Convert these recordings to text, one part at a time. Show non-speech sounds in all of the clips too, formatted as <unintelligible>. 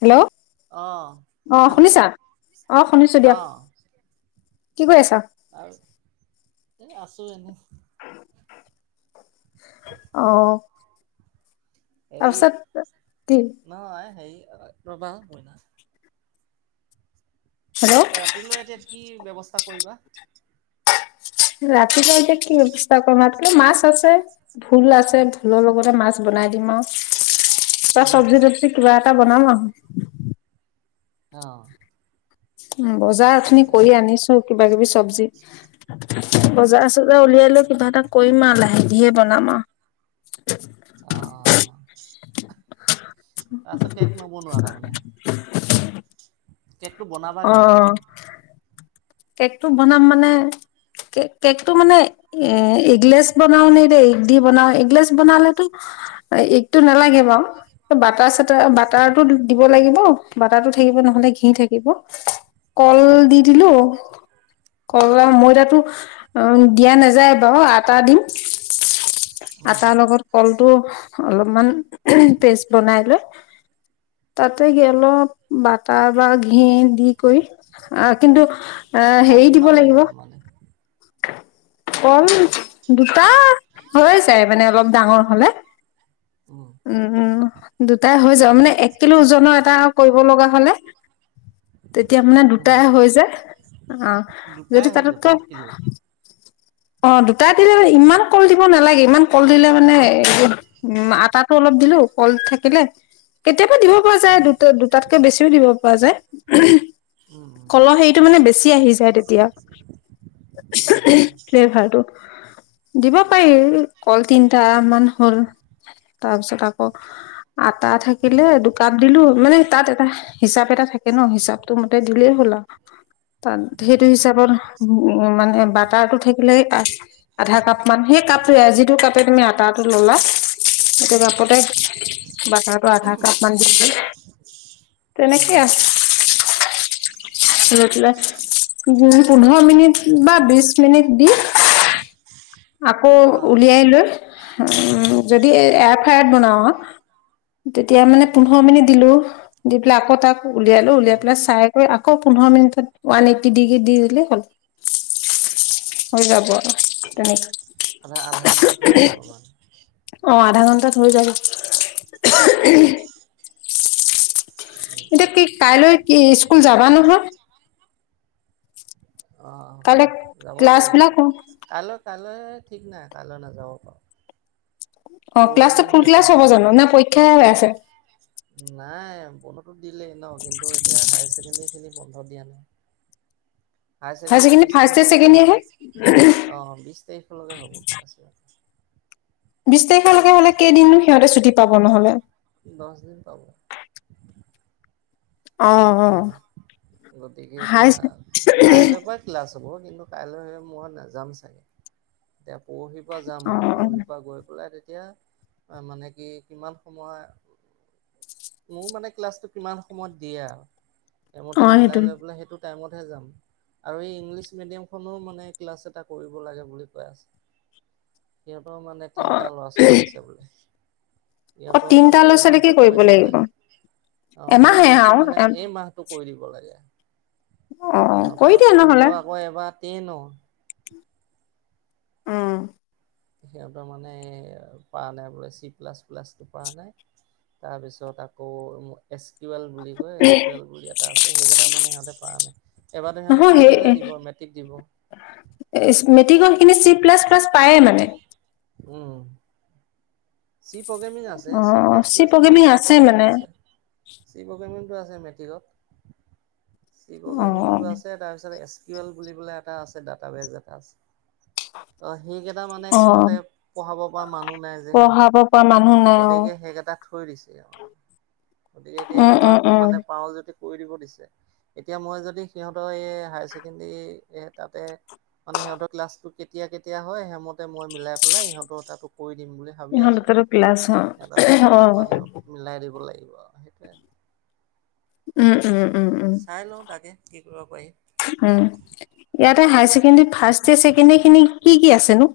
Hello অহ অঁ শুনিছানে শুনিছা অঁ শুনিছোঁ দিয়ক। অহ আৰু এ আছোঁ এনেই। অহ হেৰি তাৰপিছত কি নহয় হেৰি ৰবা হেল্ল' ৰাতিলৈ এতিয়া কি ব্যৱস্থা কৰিবা ৰাতিপুৱা এতিয়া কি ব্যৱস্থা কৰিম, মাছ আছে ভোল আছে ভোলৰ লগতে মাছ বনাই দিম আৱ ত উম চবজি তবজি কিবা এটা বনাম আৱ অহ উম বজাৰ উঠোনি কৰি আনিছো। কিবা কিবি চব্জি বজাৰ চজাৰ উলিয়াই লৈ কিবা এটা কৰিম আৱ লাহে দিহে বনাম আৱ। <unintelligible> অ অ অ <unintelligible> তাৰছত কেক নবনোৱা তামানে অ কেকটো বনাম মানে কে কেকটো মানে এ এগলেছ বনাও নে এতিয়া এগ দি বনাও এগলেছ বনালেতো এ এগটো নালাগে বাও বাটাৰ চাটাৰ বাটাৰটো দিব লাগিব। বাটাৰটো থাকিব নহ'লে ঘি থাকিব। কল উম দি দিলোঁ। কল আৰু মইদাটো। অ দিয়া নেযায় বাৰু আটা দিম উম আটা লগত কল। টো অলপমান উমহ পেষ্ট বনাই লৈ। তাতে কি অলপ বাটাৰ বা ঘি দি কৰি আহ কিন্তু আহ কল হেৰী দিব কিমান লাগিব। মানে কম দুটা হৈ যাই মানে অলপ ডাঙৰ হ'লে উম উম। দুটাই হৈ যাব মানে এক কিলো ওজনৰ এটা কৰিব লগা হলে। তেতিয়া মানে উম দুটাই হৈ যায়। অ দুটাই যদি হৈ যাব তাতোতকৈ এক কিলোত অ দুটাই দ ইমান কল দিব নালাগে ইমান কল দিলে মানে উ আটাটো অলপ দিলো কল থাকিলে। কেতিয়াবা দিব পৰা যায় উম উম উম দুটা দুটাতকে বেছিও দিব পৰা যায়। কলহ হেৰিটো মানে বেছি আহি যায় তেতিয়া উম উম ভটো দিব পাৰি কল তিনটা মান হল। তাৰপিছত আকৌ আটা থাকিলে। দুকাপ দিলো মানে তাত এটা হিচাপ এটা থাকে ন হিচাপটো মতে দিলেই হ'ল আও। তাত সেইটো হিচাপত উ মানে বাটাৰটো থাকি। বোলে আধা কাপ মান সেই কাপটো যিটো কাপে তুমি আটাটো ললা। এক কাপতে বাটাৰটো আধা কাপ মান দিছিলো। উম তেনেকে উম প পোন্ধৰ মিনিট বা বিশ মিনিট। দি আকৌ অহ উলিয়াই লৈ। উ যদি এফয়াত বনাও। তেতিয়া উম মানে উম পোন্ধৰ মিনিট দিলো দি পেলাই আকৌ তাক উলিয়ালো উলিয়াই উম পেলাই চাই কৰি আক। আকৌ পোন্ধৰ মিনিটত ওৱান এইট্টি ডিগ্ৰী দি দিলে হ'ল। হৈ যাব তেনেক আধা আধা ঘণ্টাত হৈ যাব মানে অ আধা ঘণ্টাত হৈ যাব। উম এতিয়া উম কি কাইলৈ কি স্কুল যাবা নহয়। অঁ কাইলে ক্লাছ বিলাকো কাইলে ঠিক নাই কাইলে নাযাবও পাৰো। অ ক্লাছটো ফুল পৰহিহে ক্লাছ যাম হব চাগে জানো নে পৰীক্ষাই হৈ আছে নাই বন্ধটো দিলেই ন কিন্তু এতিয়া হায়াৰ ছেকেণ্ডৰী খিনি বন্ধ দিয়া নাই higher secondary first year second year হে অ বিশ তাৰিখলৈকে হ'ব ক্লাছ- বিশ তাৰিখলৈকে হলে কেইদিননো সিহঁতে ছুটি পাব নহলে। দছ দিন পাব অ অ উম গতিকে হাই এতিয়া কাইলে পা ক্লাছ হব কিন্তু কাইলে মই নাযাম চাগে এতিয়া পৰহিৰ পৰা যাম অ আৰু অ পৰহিৰ অ পৰা গৈ পেলাই তে এতিয়া মানে কি কিমান সময় মোৰ মানে ক্লাছটো কিমান সময়ত দিয়ে আও সেইমতে সেইটো মিলাই লৈ পেলাই সেইটো টাইমতহে যাম। আৰু এই ইংলিছ মিডিয়াম খনো মানে ক্লাছ এটা কৰিব লাগে বুলি কৈ আছে। সিহঁতৰ মানে অ তিনিটা ল'ৰা- ছোৱালী আছে বোলে। অহ, সিহঁতৰ মানে তিনটা ল'ৰা এই মাহটো -ছোৱালীকে কৰি কৰিব দিব লাগে। লাগিব এমাহে আও। ত' কৈ দিব লাগে কৰি সিহঁতৰ দিয়া নহ'লে -সিহঁতৰ আকৌ এবাৰ তে ন ' উম সিহঁতৰ মানে পাৰা নাই বোলে চি প্লাছ প্লাছটো পাৰা নাই তাৰপিছত আকৌ এস্কুৱেল বুলি কয় এস্কুৱেল বুলি এটা আছে সেইকেইটা মানে সিহতে পাৰা নাই এইবাৰটো সিহঁতে নহয় সেই ফাইনেলে দিব। ক মেট্ৰিক দিব মেট্ৰিকৰ সেইখিনি চি প্লাছ- প্লাছ পায়ে মানে। উম চি প্ৰগ্ৰেমিং আছে, অ চি প্লাছ- প্লাছ নহয়, প্ৰগ্ৰেমিং চি আছে প্ৰগ্ৰেমিং মানে আছে। চি প্ৰগ্ৰেমিং সিটো আছে মেট্ৰিকত চি প্ৰগ্ৰামিংটো আছে তাৰ পাছত টোৱেল বুলি পেলায় এটা আছে ডা বেজ এটা আছে অহ সেইকেইটা মানে অ সিহঁতে পঢ়াব পৰা মানুহ নাই যে সিহঁতৰ পঢ়াব পৰা মানুহ নাই অ গতিকে সেই কেইটা থৈ দিছে আও গতিকে এতিয়া উম এই উম মাহটো উম মানে পাৰো যদি কৰি দিব দিছে এতিয়া মই যদি সিহঁতৰ এই হায়াৰ ছেকেণ্ডৰী তাতে মানে সিহঁতৰ ক্লাছটো কেতিয়া- কেতিয়া হয় সেইমতে মই মিলাই পেলাই সিহঁতৰ তাতো কৰি দিম বুলি ভাবি ইহঁত আছো। দুটাৰো ক্লাছ ন‌' <unintelligible> অহ। কৰিব লাগিব আও সেইটোৱে। উম উম উম চাই লও তাকে কি কৰিব পাৰি উম, ইয়াতে higher secondary first year secondary খিনি কি-কি আছে নো?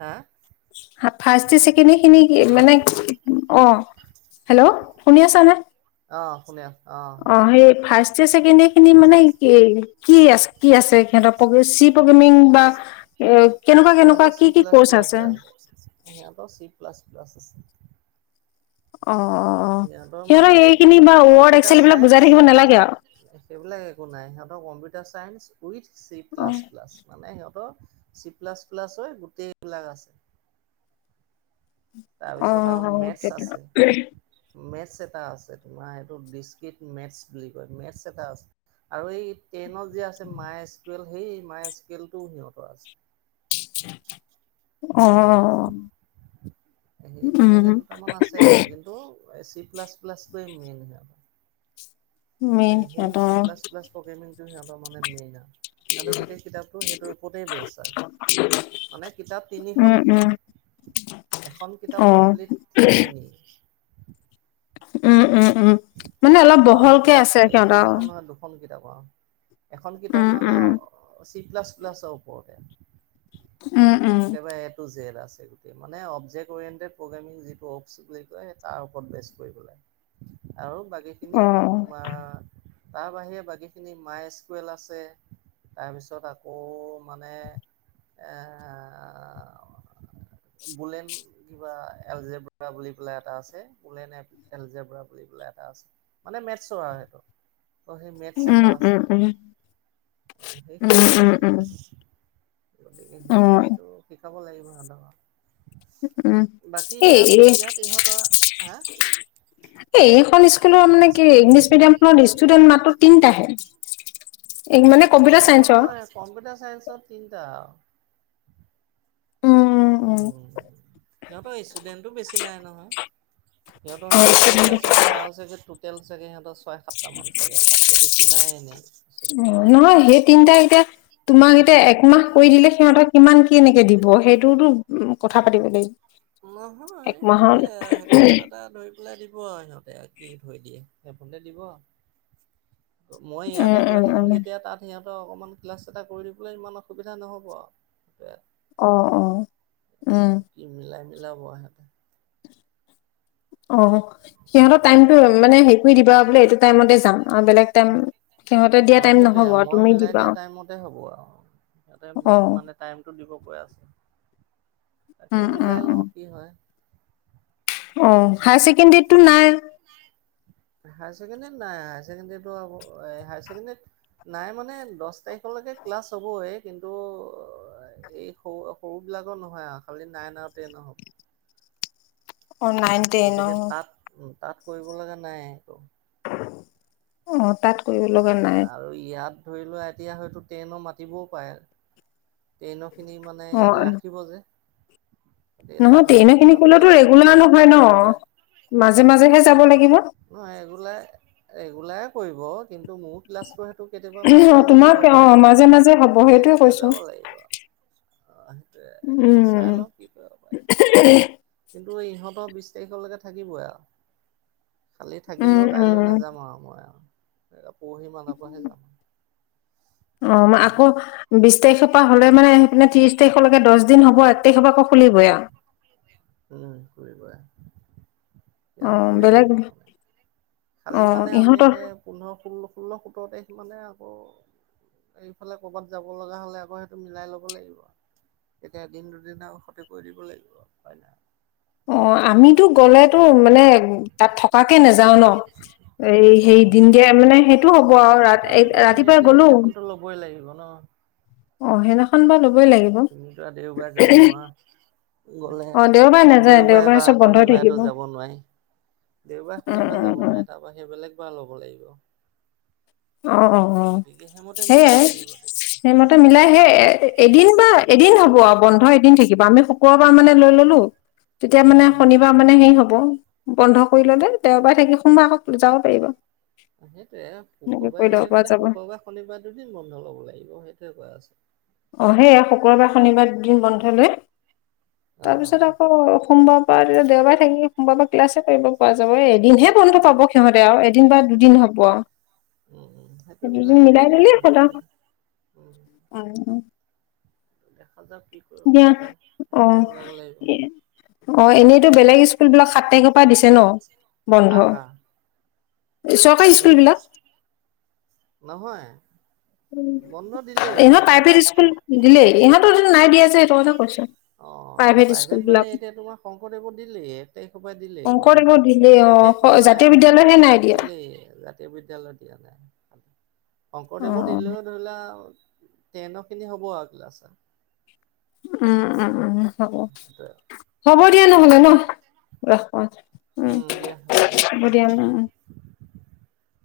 হা? ফাৰ্ষ্ট ইয়েৰ, চেকেণ্ড ইখিনি হেল্ল' মানে অহ হেল্ল' শুনি আছানে? অহ, শুনি আছোঁ। অহ, সেই ফাৰ্ষ্ট ইয়াৰ, ছেকেণ্ড ইয়াৰ খিনি মানে কি আছে? কি আছে সিহঁতৰ চি প্ৰগ্ৰেমিং বা এ কেনেকুৱা কেনেকুৱা সিহঁতৰ কি চি কি প্লাছ কৰ্চ -প্লাছে আছে সিহঁতৰ চি প্লাছ- প্লাছ আছে। অহ সিহঁতৰ মানে ৱৰ্ড এক্সেল কম্পিউটাৰ এইবিলাক বুজাই থাকিব চাইন্স, নালাগে আৰু সেইবিলাক একো নাই সিহঁতৰ কম্পিউটাৰ চাইস ৱিইথ চি প্লাছ - প্লাছ মানে সিহঁতৰ চি প্লাছ -প্লাছ হয় গোটেইবিলাক আছে। তাৰপিছত আৰু অহ, সেইটো <unintelligible> চেটা আছে তোমাৰ এইটো ডিচকিপ মেতচ বুলি কয় মেতছ এটা আছে। আৰু এই টেনত যে আছে মায় স্কুৱেল সেই মায় স্কেলটো সিহঁতৰ আছে। এ অহ। সেই তেনেকে দুটামান আছে আৰু কিন্তু, এ চি প্লাছ- প্লাছটোৱে মেইন সিহঁতৰ। মেইন গতিকে সেই চি সিহঁতৰ। প্লাছ প্লাছ প্ৰগ্ৰেমিংটো সিহঁতৰ মানে মেইন আও সিহঁতৰ গোটেই কিতাপটো সেইটোৰ ওপতেই বেছ আৰু। মানে কিতাপ উম তিনিখন উম কিতাপ এখন অ কিতাপ কমপ্লিট সেইখিনি উম -উম -উম মানে অলপ অ' বহলকে কিতাপ আছে এই সিহঁতৰ। তিনিখন নহয় দুখন কিতাপ এখন কিতাপ উম মানে উম চি প্লাছ -প্লাছৰ ওপৰতে উম উম একেবাৰে এটো জেদ আছে। গোটেই মানে অবজেক্ট অৰিয়েণ্টেড প্ৰগ্ৰেমিং যিটো অকচ বুলি কয় তাৰ ওপৰত বেচ কৰি পেলাই। আৰু বাকী খিনি অ তোমাৰ তাৰ বাহিৰে বাকীখিনি মাই স্কুৱেল আছে। তাৰপিছত আকৌ মানে এ আ বোলেন কিবা এলজেব্ৰা বুলি পেলাই এটা আছে। বোলেন এলজেব্ৰা বুলি পেলাই এটা আছে। মানে মেথছটো আৰু সেইটো। অ সেই মেথছ উম এটা আছে। উম উম অ উম সেইখিনিয়ে উম আছে। উম গতিকে অ সেইখিনিতো শিকাব লাগিব সিহঁতক। উম বাকী ইয়াত এই ইয়াত ইহঁতৰ, হা? এখন স্কুলৰ মানে কি? ইংলিছ মিডিয়াম খনত ষ্টুডেন্ট মাত্ৰ তিনটাহে? এই মানে কম্পিউটাৰ চাইন্সৰ নহয়, কম্পিউটাৰ চাইন্সত তিনিটা আও। উম উ উম সিহঁতৰ ষ্টুডেন্টো বেছি নাই নহয়। সিহঁতৰ সেইটো তিনটা চাগে আৰু চাগে টো টোটেল চাগে সিহঁতৰ ছয়, সাতটামান চাগে। তাতকৈ বেছি নাই এনেই। ষ্টুডেণ্ট। অ নহয় সেই তিনটা এতিয়া তোমাক এতিয়া একমাহ কৰি দিলে সিহঁতক কিমান কেনেকে দিব সেইটোওটো কথা পাতিব লাগিব। নহয় একমাহৰ সেইটোৱে। সেইটো কিবা এটা ধৰি পেলাই দিব আৰু সিহঁতে কি ধৰি দিয়ে। সেইফোনতে দিব। মই উম ইয়াতে গৈ উম থাকিম উম যেতিয়া তাত সিহঁত অকমান ক্লাছ এটা কৰি দিবলৈ ইমান অসুবিধা নহ'ব আও। অ, অ উম। ইলা বৰাহঁতে অ সিহঁতৰ টাইমটো মানে হে কৰি দিবা। বোলে এইটো টাইমতে যাম। আৰু বেলেগ টাইম সিহঁতে দিয়া অ টাইম সেইটোৱে। নহ'ব আৰু মই তুমি মিলাই দিবা দিয়া টাইমমতে হ'ব আৰু সিহঁতে অ মোক মানে টাইমটো দিব কৈ আছে। উম তাকে উম মিলাই উম লও কি হয়। অ হায়াৰ ছেকেণ্ডৰীতটো নাই? হায় ছেকেণ্ডাৰী নাই। হাই ছেকেণ্ডাৰীটো আকৌ হাই নাই মানে দছ তাৰিখলৈকে ক্লাছ হ'বই। কিন্তু এই সৰু সৰু বিলাকৰ নহয় আ খালি নাইন আৰু টেইনৰ হ'ব। অ নাইন, টেইন অ। গতিকে তাত তাত কৰিব লগা নাইয়ে একো। অ, তাত কৰিব লগা নাই। আৰু ইয়াত ধৰি লোৱা এতিয়া হয়তো টেইনৰ মাতিবও পাএ। টেইনৰখিনি মানে অ ইয়াতে ৰাখিব যে। গতিকে নহয় তাত হয়তো টেইনৰ খিনি কলেতো ৰেগুলাৰ নহয় ন? মাজে মাজেহে যাব লাগিব ন এইৰেগুলাই ৰেগুলাই কৰিব। কিন্তু মোৰ ক্লাছটো হে টো কেতিয়াবা মাজে অ মাজে দিব তোমাক অ মাজে মাজে পাৰে। হ'ব দিলে সেইটোৱে তেতিয়া কৈছো যাব লাগিব আও। অ সেইটোৱে। উম চাই লওঁ কি কৰিব পাৰি। ত ইহঁতৰ বিছ তাৰিখলৈকে থাকিবই আও। খালি উম থাকিলেও উম কাইলৈ নাযাম আৰু মই আৰু। এ পৰহি মানৰ পৰাহে যাম। অ উম, আকৌ বিছ তাৰিখৰ পৰা হ'লে মানে সেইপিনে ত্ৰিছ তাৰিখলৈকে দছ দিন হ'ব। এক তাৰিখৰ পৰা আকৌ খুলিবই আও। উম, কৰিবই অ সিহঁতে কৰিয়ে বেলেগ থাকিব মানে। অ খালি মানে আমি ইহঁতৰ সেই পোন্ধৰ, ষোল্ল, ষোল্ল, সোতৰ তাৰিখ মানে আকৌ এইফালে কৰবাত যাব লগা হলে আকৌ সেইটো মিলাই লব লাগিব। তেতিয়া এদিন দুদিন আৰু ক্ষতি কৰি দিব লাগিব আৰু উপায় নাই। অ আমিতো গলেতো মানে তাত থকাকে নাযাও ন? এই উম, সেই উম। দিন দিয়াৰ মানে সেইটো হ'ব আৰু ৰা এই তথাপিতো ৰাতিপুৱাই গলোঁ অ অ সেইদিনাখন বা ল'বই লাগিব তুমিতো আৰু দেওবাৰে যাব নোৱাৰা। গলে অ দেওবাৰে নাযায় দেওবাৰে বা চব বন্ধ শনিবাৰেতো থাকিব যাব নোৱাৰি-। দেওবাৰ উম শনিবাৰে উম যাব উম নোৱাৰে তাৰপৰা সেইবিলাক বিলাক ল'ব লাগিব। অ অ অ গতিকে সেইমতে মিলাব সে-। লাগিব তেতিয়া সেইমতে মিলাই সে এ এদিন বা এদিন হব-। বন্ধ এদিন থাকিব আমি শুকুৰবাৰ মানে লৈ ললোঁ তেতিয়া মানে উম শনিবাৰ মানে হেই হব-। বন্ধ কৰি ললে দেওবাৰে থাকি সোনমবাৰ আকৌ যাব পাৰিব-। উ- <unintelligible> এনেকে শুক্ৰবাৰে কৰি ল'ব গ'লে পৰা তেতিয়া যাব শুক্ৰবাৰে শনিবাৰ দুদিন বন্ধ ল'ব লাগিব সেইটোয়ে কোৱা আছে-। অ সেয়া শুক্ৰবাৰ শনিবাৰ দুদিন বন্ধ লৈ অ অ তাৰপিছত আকৌ সোমবাৰ-। তেতিয়া দেওবাৰে থাকি সোমবাৰ বা ক্লাছে কৰিব পোৱা যাব এই এদিনহে বন্ধ পাব সিহঁতে আৰু এদিন বা দুদিন হ'ব-। হ'ব আৰু - উম উ সেইটোৱে মিলাই ল'ব লাগিব দিলেই হ'ল আৰু -। <unintelligible> দেখা যায় কি কৰিব দিয়া পৰা যায় অ সেইমতে মিলাব লাগিব-। এ অ এনেইতো বেলেগ স্কুল বিলাক সাত তাৰিখৰ পৰা দিছে ন কাৰ বন্ধ? কাৰ চৰকাৰী স্কুল বিলাক নহয়। বন্ধ দিলেই ইহঁত প্ৰাইভেট স্কুল দিলে, ইহঁতৰ যে নাই দিয়া জে সেইটো কথা কৈছো। অ। অ এই স্কুল প্ৰাইভেট বিলাক মানে এতিয়া তোমাৰ শংকৰদেৱৰ দিলেই, এক তাৰিখৰ পৰা দিলেই বন্ধ, শংকৰদেৱৰ দিলেই এক তাৰিখ অ জাতীয় বিদ্যালয়হে নাই নহয়। দিয়া দিলেই, জাতীয় বিদ্যয়ালয়ত দিয়া নাই। অ শংকৰদেৱৰ দিলেও ধৰিলোৱা। তেটন খিনি হ'ব আৰু ক্লাছ। উম উম উম। হব, সেইটোৱে। হ'ব দিয়া নহলে ন ৰাখো, উম। হ'ব দিয়াম উম উম। <unintelligible>